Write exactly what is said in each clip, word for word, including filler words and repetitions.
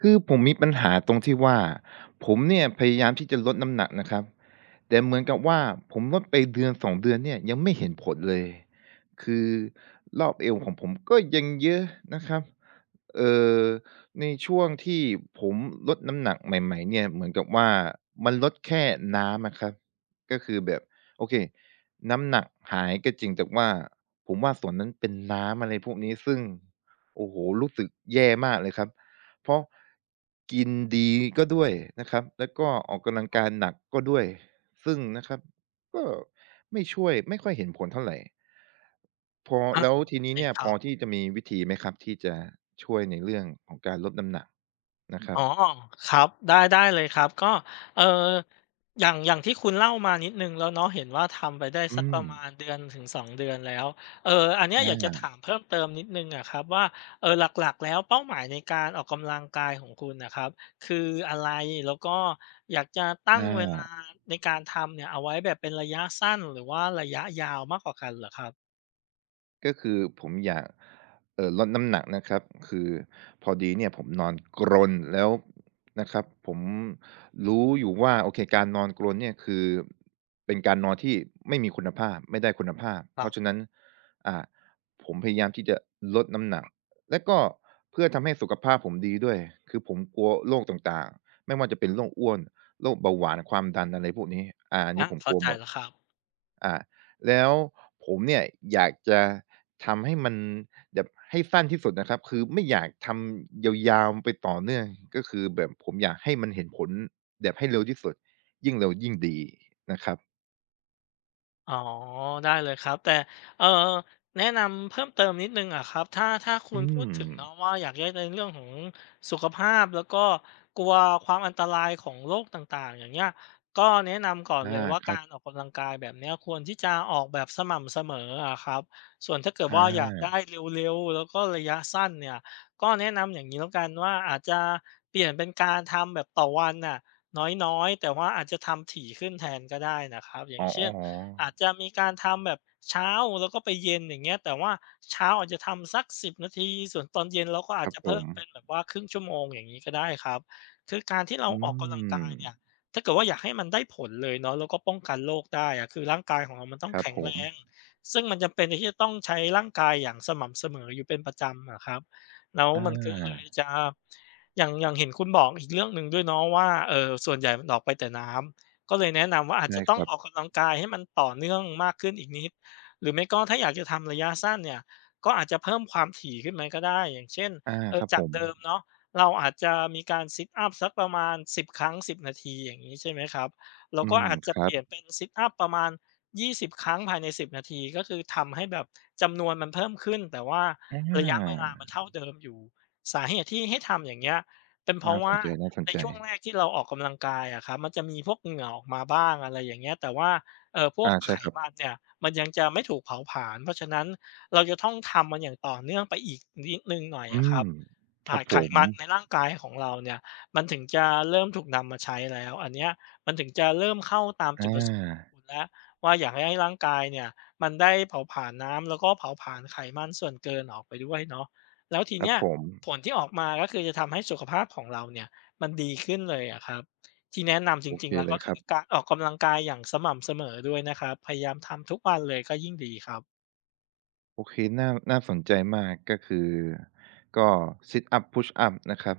คือผมมีปัญหาตรงที่ว่าผมเนี่ยพยายามที่จะลดน้ำหนักนะครับแต่เหมือนกับว่าผมลดไปเดือนสองเดือนเนี่ยยังไม่เห็นผลเลยคือรอบเอวของผมก็ยังเยอะนะครับเอ่อในช่วงที่ผมลดน้ำหนักใหม่ๆเนี่ยเหมือนกับว่ามันลดแค่น้ำอะครับก็คือแบบโอเคน้ำหนักหายก็จริงแต่ว่าผมว่าส่วนนั้นเป็นน้ำอะไรพวกนี้ซึ่งโอ้โฮรู้สึกแย่มากเลยครับ เพราะกินดีก็ด้วยนะครับแล้วก็ออกกำลังกายหนักก็ด้วยซึ่งนะครับก็ไม่ช่วยไม่ค่อยเห็นผลเท่าไรพออาแล้วทีโอเคนี้เนี่ยคพรัอบที่จะมีวิธีไหมครับที่จะช่วยในเรื่องของการลดน้ำหนักนะครับอ๋อครับได้ได้เลยครับก็เอ่ออย่างอย่างที่คุณเล่ามานิดหนึ่งแล้วเนาะเห็นว่าทำไปได้อืสักปมระมาณเดือสองเดือนแล้วเอ่ออันเนี้ยอยากจะอาถามเพิ่มเติมนิดหนึ่งอะครับว่าเอ่อหลักๆแล้วเป้าหมายในการออกกำลังกายของคุณน่ะครับคืออะไรแล้วก็อยากจะอตั้งเวลาา ในการทำเนี่ยเอาไว้แบบเป็นระยะสั้นหรือว่าระยะยาวมากกว่ากันเหรอครับก็คือผมอยากเอ่อลดน้ำหนักนะครับคือพอดีเนี่ยผมนอนกรนแล้วนะครับผมรู้อยู่ว่าโอเคการนอนกรนเนี่ยคือเป็นการนอนที่ไม่มีคุณภาพไม่ได้คุณภาพคเพรับราะฉะนั้นอ่าผมพยายามที่จะลดน้ำหนักและก็เพื่อทำให้สุขภาพผมดีด้วยคือผมกลัวโรคต่างๆไม่ว่าจะเป็นโรคอ้วนโรคเบาหวานความดันอะไรพวกนี้อ่าอันนี้อาผมกเข้าลัวใจหมดแล้วครับ อ่าแล้วผมเนี่ยอยากจะ ทำให้มันแบบให้สั้นที่สุดนะครับคือไม่อยากทำยาวๆไปต่อเนื่องก็คือแบบผมอยากให้มันเห็นผลแบบให้เร็วที่สุดยิ่งเร็วยิ่งดีนะครับอ๋อได้เลยครับแต่เอ่อแนะนำเพิ่มเติมนิดหนึ่งอะครับถ้าถ้าคุอืณพูดมถึงเนาะว่าอยากได้ในเรื่องของสุขภาพแล้วก็กลัวความอันตรายของโรคต่างๆอย่างเงี้ยก็แนะนำก่อนเลอายว่าคการับรออกกำลังกายแบบเนี้ยควรที่จะออกแบบสม่ำเสมออะครับส่วนถ้าเกิดอว่าอยากได้าเร็วๆแล้วก็ระยะสั้นเนี่ยก็แนะนำอย่างงี้แล้วกันว่าอาจจะเปลี่ยนเป็นการทำแบบต่อวันน่ะน้อยๆแต่ว่าอาจจะทำถี่ขึ้นแทนก็ได้นะครับอย่าอ๋งเช่น ออาจจะมีการทำแบบเช้าแล้วก็ไปเย็นอย่างเงี้ยแต่ว่าเช้าอาจจะทำสักสิบนาทีส่วนตอนเย็นเราก็ๆคอาจรับจะผเพิ่มมเป็นแบบว่าครึ่งชั่วโมงอย่างงี้ก็ได้ครับคือการที่เราอืออกกำลังกายเนี่ยมถ้าเกิดว่าอยากให้มันได้ผลเลยเนาะแล้วก็ป้องกันโรคได้อะคือร่างกายของเรามันต้อคงรับแข็งผแรมงซึ่งมันจำเป็นที่จะต้องใช้ร่างกายอย่างสม่ำเสมออยู่เป็นประจำอะครับแล้วอมันก็เลยาจะอย่างอย่างเห็นคุณบอกอีกเรื่องหนึ่งด้วยเนาะว่าเอ่อส่วนใหญ่มันออกไปแต่น้ำ ก็เลยแนะนำว่าอาจได้จะต้คองรับออกกำลังกายให้มันต่อเนื่องมากขึ้นอีกนิดหรือไม่ก็ถ้าอยากจะทำระยะสั้นเนี่ยก็อาจจะเพิ่มความถี่ขึ้นมาก็ได้อย่างเช่นอาเอ่คอรับผจากมเดิมเนาะเราอาจจะมีการ Sit up สักประมาณสิบครั้งสิบนาทีอย่างงี้ใช่ไหมครับเราอืก็มอาจคจะเปรับลี่ยนเป็น Sit up ประมาณยี่สิบครั้งภายในสิบนาทีก็คือทำให้แบบจำนวนมันเพิ่มขึ้นแต่ว่าอระยะเวาลามันเท่าเดิมอยู่สาเหตุที่ให้ทำอย่างเงี้ยเป็นเพน่าราะสว่า นใจน่าสนในใจช่วงแรกที่เราออกกำลังกายอะครับมันจะมีพวกเหงื่อออกมาบ้างอะไรอย่างเงี้ยแต่ว่าเอ่อพวกอาไขใช่ครับมันเนี่ยมันยังจะไม่ถูกเผาผลาญเพราะฉะนั้นเราจะต้องทำมันอย่างต่อเนื่องไปอีกนิดหนึ่งหน่อยอือะคมรับครัอ่าบผไขมมันในร่างกายของเราเนี่ยมันถึงจะเริ่มถูกนำมาใช้แล้วอันเนี้ยมันถึงจะเริ่มเข้าตามอจุดประสงค์ของาคุณแล้วว่าอยากให้ให้ร่างกายเนี่ยมันได้เผาผลาญน้ำแล้วก็เผาผลาญไขมันส่วนเกินออกไปด้วยเนาะแล้วทีครับเนี้ยผมผลที่ออกมาก็คือจะทำให้สุขภาพของเราเนี่ย มันดีขึ้นเลยอะครับที่แนะนำจโอริเคงๆแล้วเลก็ยคคือรับ การออกกำลังกายอย่างสม่ำเสมอด้วยนะครับพยายามทำทุกวันเลยก็ยิ่งดีครับโอเคน่าน่าสนใจมากก็คือก็ Sit up Push up นะครับ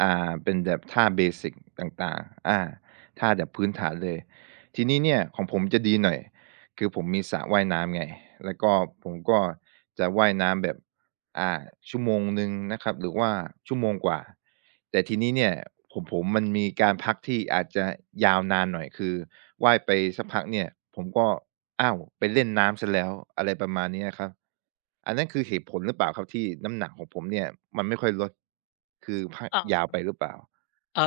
อ่าเป็นแบบท่าเบสิกต่างๆอาท่าแบบพื้นฐานเลย ทีนี้เนี่ยของผมจะดีหน่อย คือผมมีสระว่ายน้ำไง แล้วก็ผมก็จะว่ายน้ำแบบ อ่าชั่วโมงหนึ่งนะครับหรือว่าชั่วโมงกว่าแต่ทีนี้เนี่ยผมผมมันมีการพักที่อาจจะยาวนานหน่อยคือว่ายไปสักพักเนี่ยผมก็อ้าวไปเล่นน้ำเสียแล้วอะไรประมาณเนี้ยครับอันนั้นคือเหตุผลหรือเปล่าครับที่น้ำหนักของผมเนี่ยมันไม่ค่อยลดคือพักอา ยาวไปหรือเปล่าเออ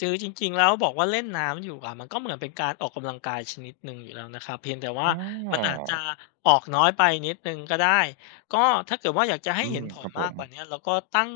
จือจริงๆแล้วบอกว่าเล่นน้ำอยู่อะมันก็เหมือนเป็นการออกกำลังกายชนิดหนึ่งอยู่แล้วนะครับเพียงแต่ว่าอ๋อมันอาจจะออกน้อยไปนิดหนึ่งก็ได้ก็ถ้าเกิดว่าอยากจะให้อืเห็มนผคลรับผมากมกว่าเนี้ยเราก็ตั้ง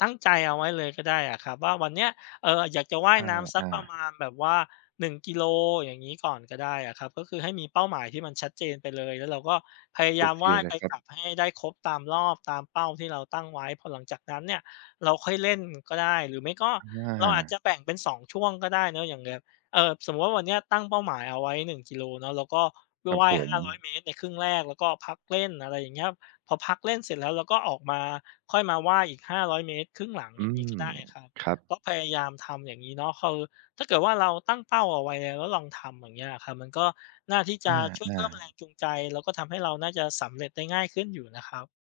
ตั้งใจเอาไว้เลยก็ได้อะครับว่าวันเนี้ยเอออยากจะว่ายอน้ำสักาประมาณแบบว่าหนึ่งกิโลอย่างนี้ก่อนก็ได้อะครับก็คือให้มีเป้าหมายที่มันชัดเจนไปเลยแล้วเราก็พยาๆโอยามเคว่ายเลไปยครักบลับให้ได้ครบตามรอบตามเป้าที่เราตั้งไว้พอหลังจากนั้นเนี่ยเราค่อยเล่นก็ได้หรือไม่ก็ อเราอาจาจะแบ่งเป็นสองช่วงก็ได้เนาะอย่างแบบเอ่อสมมุติว่าวันเนี้ยตั้งเป้าหมายเอาไว้หนึ่งกิโลเนาะแล้วก็ครับว่ายผมห้าร้อยเมตรในครึ่งแรกแล้วก็พักเล่นอะไรอย่างเงี้ยพอพักเล่นเสร็จแล้วเราก็ออกมาค่อยมาว่ายอีกห้าร้อยเมตรครึ่งหลังออืย่างงี้มก็ได้ครับครับก็พยายามทำอย่างงี้เนาะคือถ้าเกิดว่าเราตั้งเป้าเอาไว้แล้วแล้วลองทำอย่างเงี้ยอะครับมันก็น่าที่อจะช่วยาเพิ่ๆ มแรงจูงใจแล้วก็ทำให้เราน่าจะสำเร็จได้ง่ายขึ้นอยู่นะครับ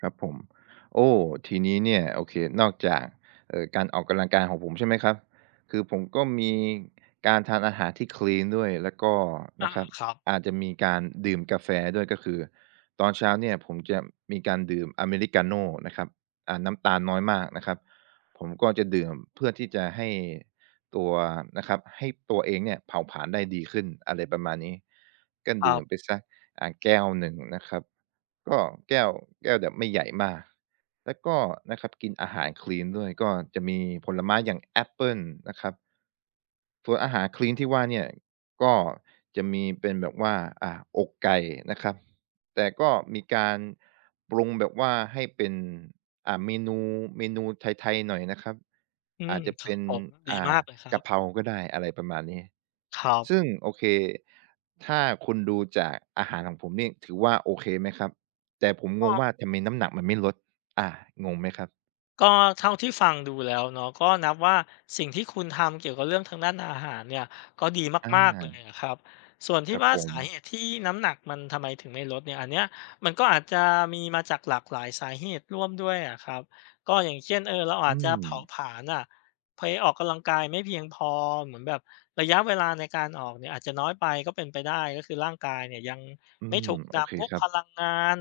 ครับผมโอ้ทีนี้เนี่ยโอเคนอกจากเอ่อการออกกำลังกายของผมใช่ไหมครับคือผมก็มีการทานอาหารที่คลี n ด้วยแล้วก็นะอาครับครับอาจจะมีการดื่มกาแฟด้วยก็คือตอนเช้าเนี่ยผมจะมีการดื่มอเมริกาโน่นะครับอ่าน้ำตาลน้อยมากนะครับผมก็จะดื่มเพื่อที่จะให้ตัวนะครับให้ตัวเองเนี่ยเผาผลาญได้ดีขึ้นอะไรประมาณนี้ก็ครัดื่มไปบเสีย อ่าแก้วหนึ่งนะครับก็แก้วแก้วแบบไม่ใหญ่มากแล้วก็นะครับกินอาหารคลีนด้วยก็จะมีผลไม้อย่างแอปเปิลนะครับส่วนอาหารคลีนที่ว่าเนี่ยก็จะมีเป็นแบบว่าอ่าอกไก่นะครับแต่ก็มีการปรุงแบบว่าให้เป็นอ่าเมนูเมนูไทยๆหน่อยนะครับอือามจจะครัเป็บนผมดีมาอ่า กเลยครับกะเพราก็ได้อะไรประมาณนี้ครับซึ่งโอเคถ้าคุณดูจากอาหารของผมนี่ถือว่าโอเคไหมครับแต่ผมงอ้อ งว่าทำไมน้ำหนักมันไม่ลดอางงไหมครับก็เท่าที่ฟังดูแล้วเนาะก็นับว่าสิ่งที่คุณทำเกี่ยวกับเรื่องทางด้านอาหารเนี่ยก็ดีอมากๆเลยาอะครับส่วนคที่รับว่าผมสาเหตุที่น้ำหนักมันทำไมถึงไม่ลดเนี่ยอันเนี้ยมันก็อาจจะมีมาจากหลากหลายสาเหตุร่วมด้วยอะครับก็อย่างเช่นเออเราอาจอืจะมเผาผลาญอะไปออกกำลังกายไม่เพียงพอเหมือนแบบระยะเวลาในการออกเนี่ยอาจจะน้อยไปก็เป็นไปได้ก็คือร่างกายเนี่ยยังอืไม่มถูกโอเคนำพวกครัพบลังงาน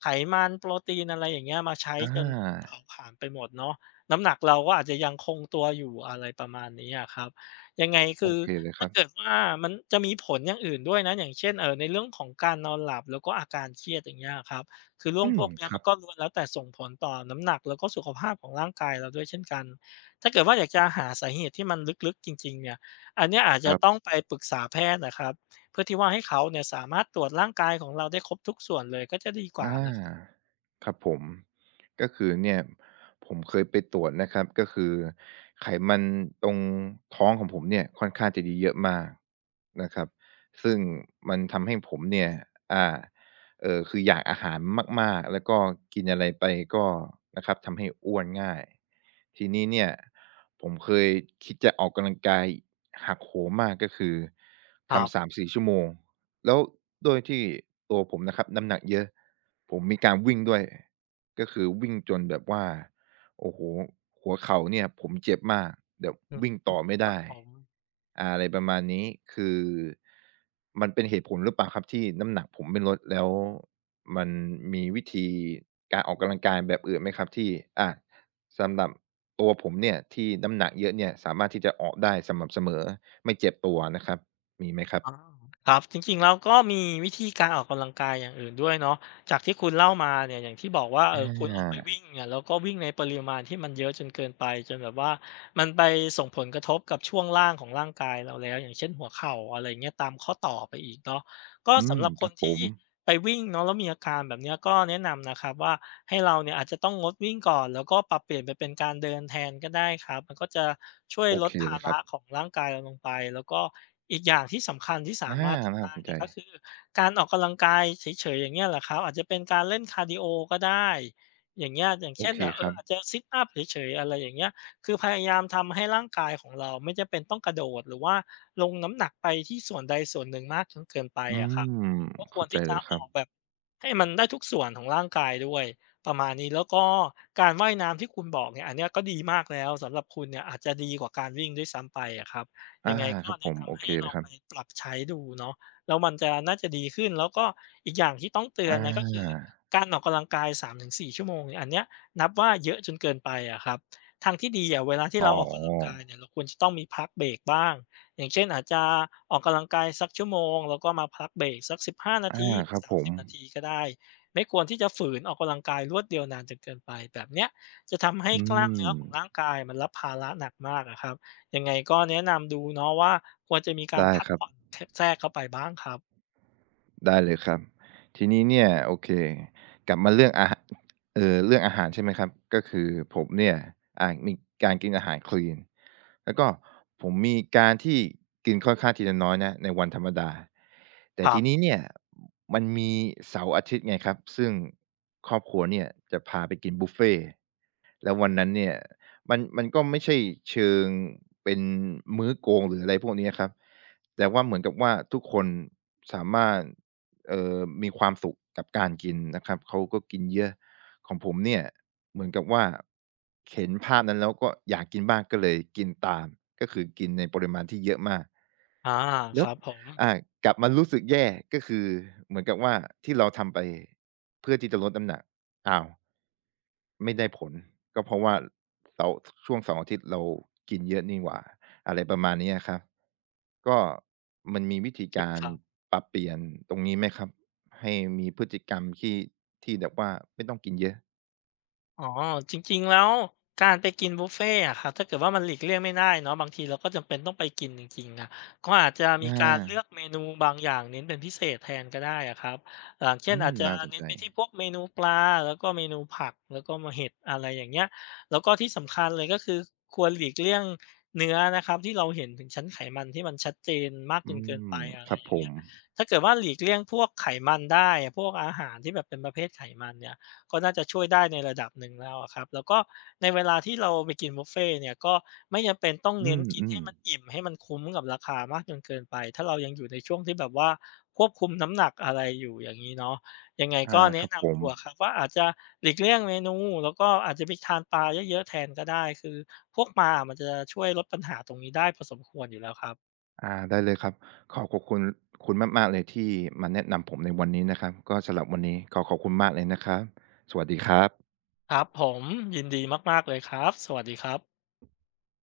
ไขมันโปรตีนอะไรอย่างเงี้ยมาใช้อาจนมันเผาผลาญไปหมดเนาะน้ำหนักเราก็อาจจะยังคงตัวอยู่อะไรประมาณนี้อะครับยังไงโอคือเคเลยคถ้ารับเกิดว่ามันจะมีผลอย่างอื่นด้วยนะอย่างเช่นเอ่อในเรื่องของการนอนหลับแล้วก็อาการเครียดอย่างเงี้ยอะครับคือเรื่องอืพมวกเนี้ยคมัรันก็บล้วนแล้วแต่ส่งผลต่อน้ำหนักแล้วก็สุขภาพของร่างกายเราด้วยเช่นกันถ้าเกิดว่าอยากจะหาสาเหตุที่มันลึกๆจริงๆเนี่ยอันเนี้ยอาจคจะรัต้องบ ไปปรึกษาแพทย์นะครับ เพื่อที่ว่าให้เขาเนี่ยสามารถตรวจร่างกายของเราได้ครบทุกส่วนเลยก็จะดีกว่าอานะครับครับผมก็คือเนี่ยผมเคยไปตรวจนะครับก็คือไขมันตรงท้องของผมเนี่ยค่อนข้างจะเยอะมากนะครับซึ่งมันทำให้ผมเนี่ยอ่าเอ่อคืออยากอาหารมากๆแล้วก็กินอะไรไปก็นะครับทำให้อ้วนง่ายทีนี้เนี่ยผมเคยคิดจะออกกำลังกายหักโหมมากก็คือครัทำบสามถึงสี่ชั่วโมง แล้วด้วยที่ตัวผมนะครับน้ำหนักเยอะผมมีการวิ่งด้วยก็คือวิ่งจนแบบว่าโอ้โหหัวเข่าเนี่ยผมเจ็บมากแบบอืมวิ่งต่อไม่ครับได้ผมอาอะไรประมาณนี้คือมันเป็นเหตุผลหรือเปล่าครับที่น้ำหนักผมไม่ลดแล้วมันมีวิธีการออกกำลังกายแบบอื่นไหมครับที่อาสำหรับตัวผมเนี่ยที่น้ำหนักเยอะเนี่ยสามารถที่จะออกได้สม่ำเสมอไม่เจ็บตัวนะครับมีไหมครับอาครับจริงๆแล้วก็มีวิธีการออกกำลังกายอย่างอื่นด้วยเนาะจากที่คุณเล่ามาเนี่ยอย่างที่บอกว่าเอออคุณออกไปา วิ่งเนี่ยแล้วก็วิ่งในปริมาณที่มันเยอะจนเกินไปจนแบบว่ามันไปส่งผลกระทบกับช่วงล่างของร่างกายเราแล้วอย่างเช่นหัวเข่าอะไรเงี้ยตามข้อต่อไปอีกเนาะก็อืมสำหรับคครันบผที่ มไปวิ่งเนาะแล้วมีอาการแบบเนี้ยก็แนะนำนะครับว่าให้เราเนี่ยอาจจะต้องงดวิ่งก่อนแล้วก็ปรับเปลี่ยนไปเป็นการเดินแทนก็ได้ครับมันก็จะช่วยโอลเคดภาเลยครัระบของร่างกายเราลงไปแล้วก็อีกอย่างที่สำคัญที่สาอามารถทำน่าได้สนใจนะก็คือการออกกำลังกายเฉยๆอย่างเงี้ยแหละครับอาจจะเป็นการเล่นคาร์ดีโอก็ได้อย่างเงี้ยอย่างโอเช่นเคแบบเอคอรับอาจจะซิตอัปเฉยๆอะไรอย่างเงี้ยคือพยายามทำให้ร่างกายของเราไม่จำเป็นต้องกระโดดหรือว่าลงน้ำหนักไปที่ส่วนใดส่วนหนึ่งมากจนเกินไปอือะครับ มก็ควเข้ารใจที่เลจะยคอรัอบกแบบให้มันได้ทุกส่วนของร่างกายด้วยประมาณนี้แล้วก็การว่ายน้ำที่คุณบอกเนี่ยอันเนี้ยก็ดีมากแล้วสำหรับคุณเนี่ยอาจจะดีกว่าการวิ่งด้วยซ้ำไปอะครับยัอางไงก็ครับผแนะมโอนำเคให้ลเลอยงครับไปปรับใช้ดูเนาะแล้วมันจะน่าจะดีขึ้นแล้วก็อีกอย่างที่ต้องเตืออนนะก็คือาการออกกำลังกายสามถึงสี่ชั่วโมงเนี่ยอันเนี้ยนับว่าเยอะจนเกินไปอะครับทางที่ดีอะเวลาที่อ๋เราออกกำลังกายอเนี่ยเราควรจะต้องมีพักเบรกบ้าง อย่างเช่นอาจจะออกกำลังกายสักชั่วโมงแล้วก็มาพักเบรกสักสิบห้านาอาทีถึคงรับผมสามสิบนาทีก็ได้ไม่ควรที่จะฝืนออกกำลังกายรวดเดียวนานจนเกินไปแบบเนี้ยจะทำให้อืกล้ามมเนื้อของร่างกายมันรับภาระหนักมากอะครับยังไงก็แนะนำดูเนาะว่าควรจะมีการได้พักครับ ผ่อนทแทรกเข้าไปบ้างครับได้เลยครับทีนี้เนี่ยโอเคกลับมาเรื่องอาหเอ่อเรื่องอาหารใช่ไหมครับก็คือผมเนี่ยอ่ามีการกินอาหารคลีนแล้วก็ผมมีการที่กินค่อนข้างที่จะน้อยนะในวันธรรมดาแต่ครัทีนี้บเนี่ยมันมีเสาร์อาทิตย์ไงครับซึ่งครอบครัวเนี่ยจะพาไปกินบุฟเฟต์ แล้ววันนั้นเนี่ยมันมันก็ไม่ใช่เชิงเป็นมื้อโกงหรืออะไรพวกนี้อะครับแต่ว่าเหมือนกับว่าทุกคนสามารถเอ่อมีความสุขกับการกินนะครับเขาก็กินเยอะของผมเนี่ยเหมือนกับว่าเห็นภาพนั้นแล้วก็อยากกินบ้างก็เลยกินตามก็คือกินในปริมาณที่เยอะมาก อาคแล้วรับผมอ่ากลับมารู้สึกแย่ก็คือเหมือนกับว่าที่เราทำไปเพื่อที่จะลดน้ำหนักอ้าวไม่ได้ผลก็เพราะว่าเสาร์ช่วงเสาร์อาทิตย์เรากินเยอะนี่หว่าอะไรประมาณนี้อะครับก็มันมีวิโอธีเคกาครรับ ปรับเปลี่ยนตรงนี้ไหมครับให้มีพฤติกรรมที่ที่แบบว่าไม่ต้องกินเยอะอ๋อจริงๆแล้วการไปกินบุฟเฟต์อะครับถ้าเกิดว่ามันหลีกเลี่ยงไม่ได้เนาะบางทีเราก็จำเป็นต้องไปกินจริงๆอะก็อาจจะมีอาการเลือกเมนูบางอย่างเน้นเป็นพิเศษแทนก็ได้อะครับอย่างเช่อืนอามจจะน่าสนเน้นใจไปที่พวกเมนูปลาแล้วก็เมนูผักแล้วก็มาเห็ดอะไรอย่างเงี้ยแล้วก็ที่สำคัญเลยก็คือควรหลีกเลี่ยงเนื้อนะครับที่เราเห็นถึงชั้นไขมันที่มันชัดเจนมากจอืนเกินมไปอะคไรรับอผย่างเงี้มยถ้าเกิดว่าหลีกเลี่ยงพวกไขมันได้พวกอาหารที่แบบเป็นประเภทไขมันเนี่ย ก็น่าจะช่วยได้ในระดับหนึ่งแล้วอะครับแล้วก็ในเวลาที่เราไปกินบุฟเฟต์เนี่ยก็ไม่จำเป็นต้องอืเน้นกินให้มมันอิ่มให้มันคุ้มกับราคามากจนเกินไปถ้าเรายังอยู่ในช่วงที่แบบว่าควบคุมน้ำหนักอะไรอยู่อย่างงี้เนาะยังไงๆอาก็คแนะรับผนำม ดูอะครับว่าอาจจะหลีกเลี่ยงเมนูแล้วก็อาจจะไปทานปลาเยอะๆแทนก็ได้คือพวกปลาอะมันจะช่วยลดปัญหาตรงนี้ได้พอสมควรอยู่แล้วครับอาได้เลยครับขอขอบคุณคุณมากๆเลยที่มาแนะนำผมในวันนี้นะครับก็สำหรับวันนี้ขอขอบคุณมากเลยนะครับสวัสดีครับครับผมยินดีมากๆเลยครับสวัสดีครับ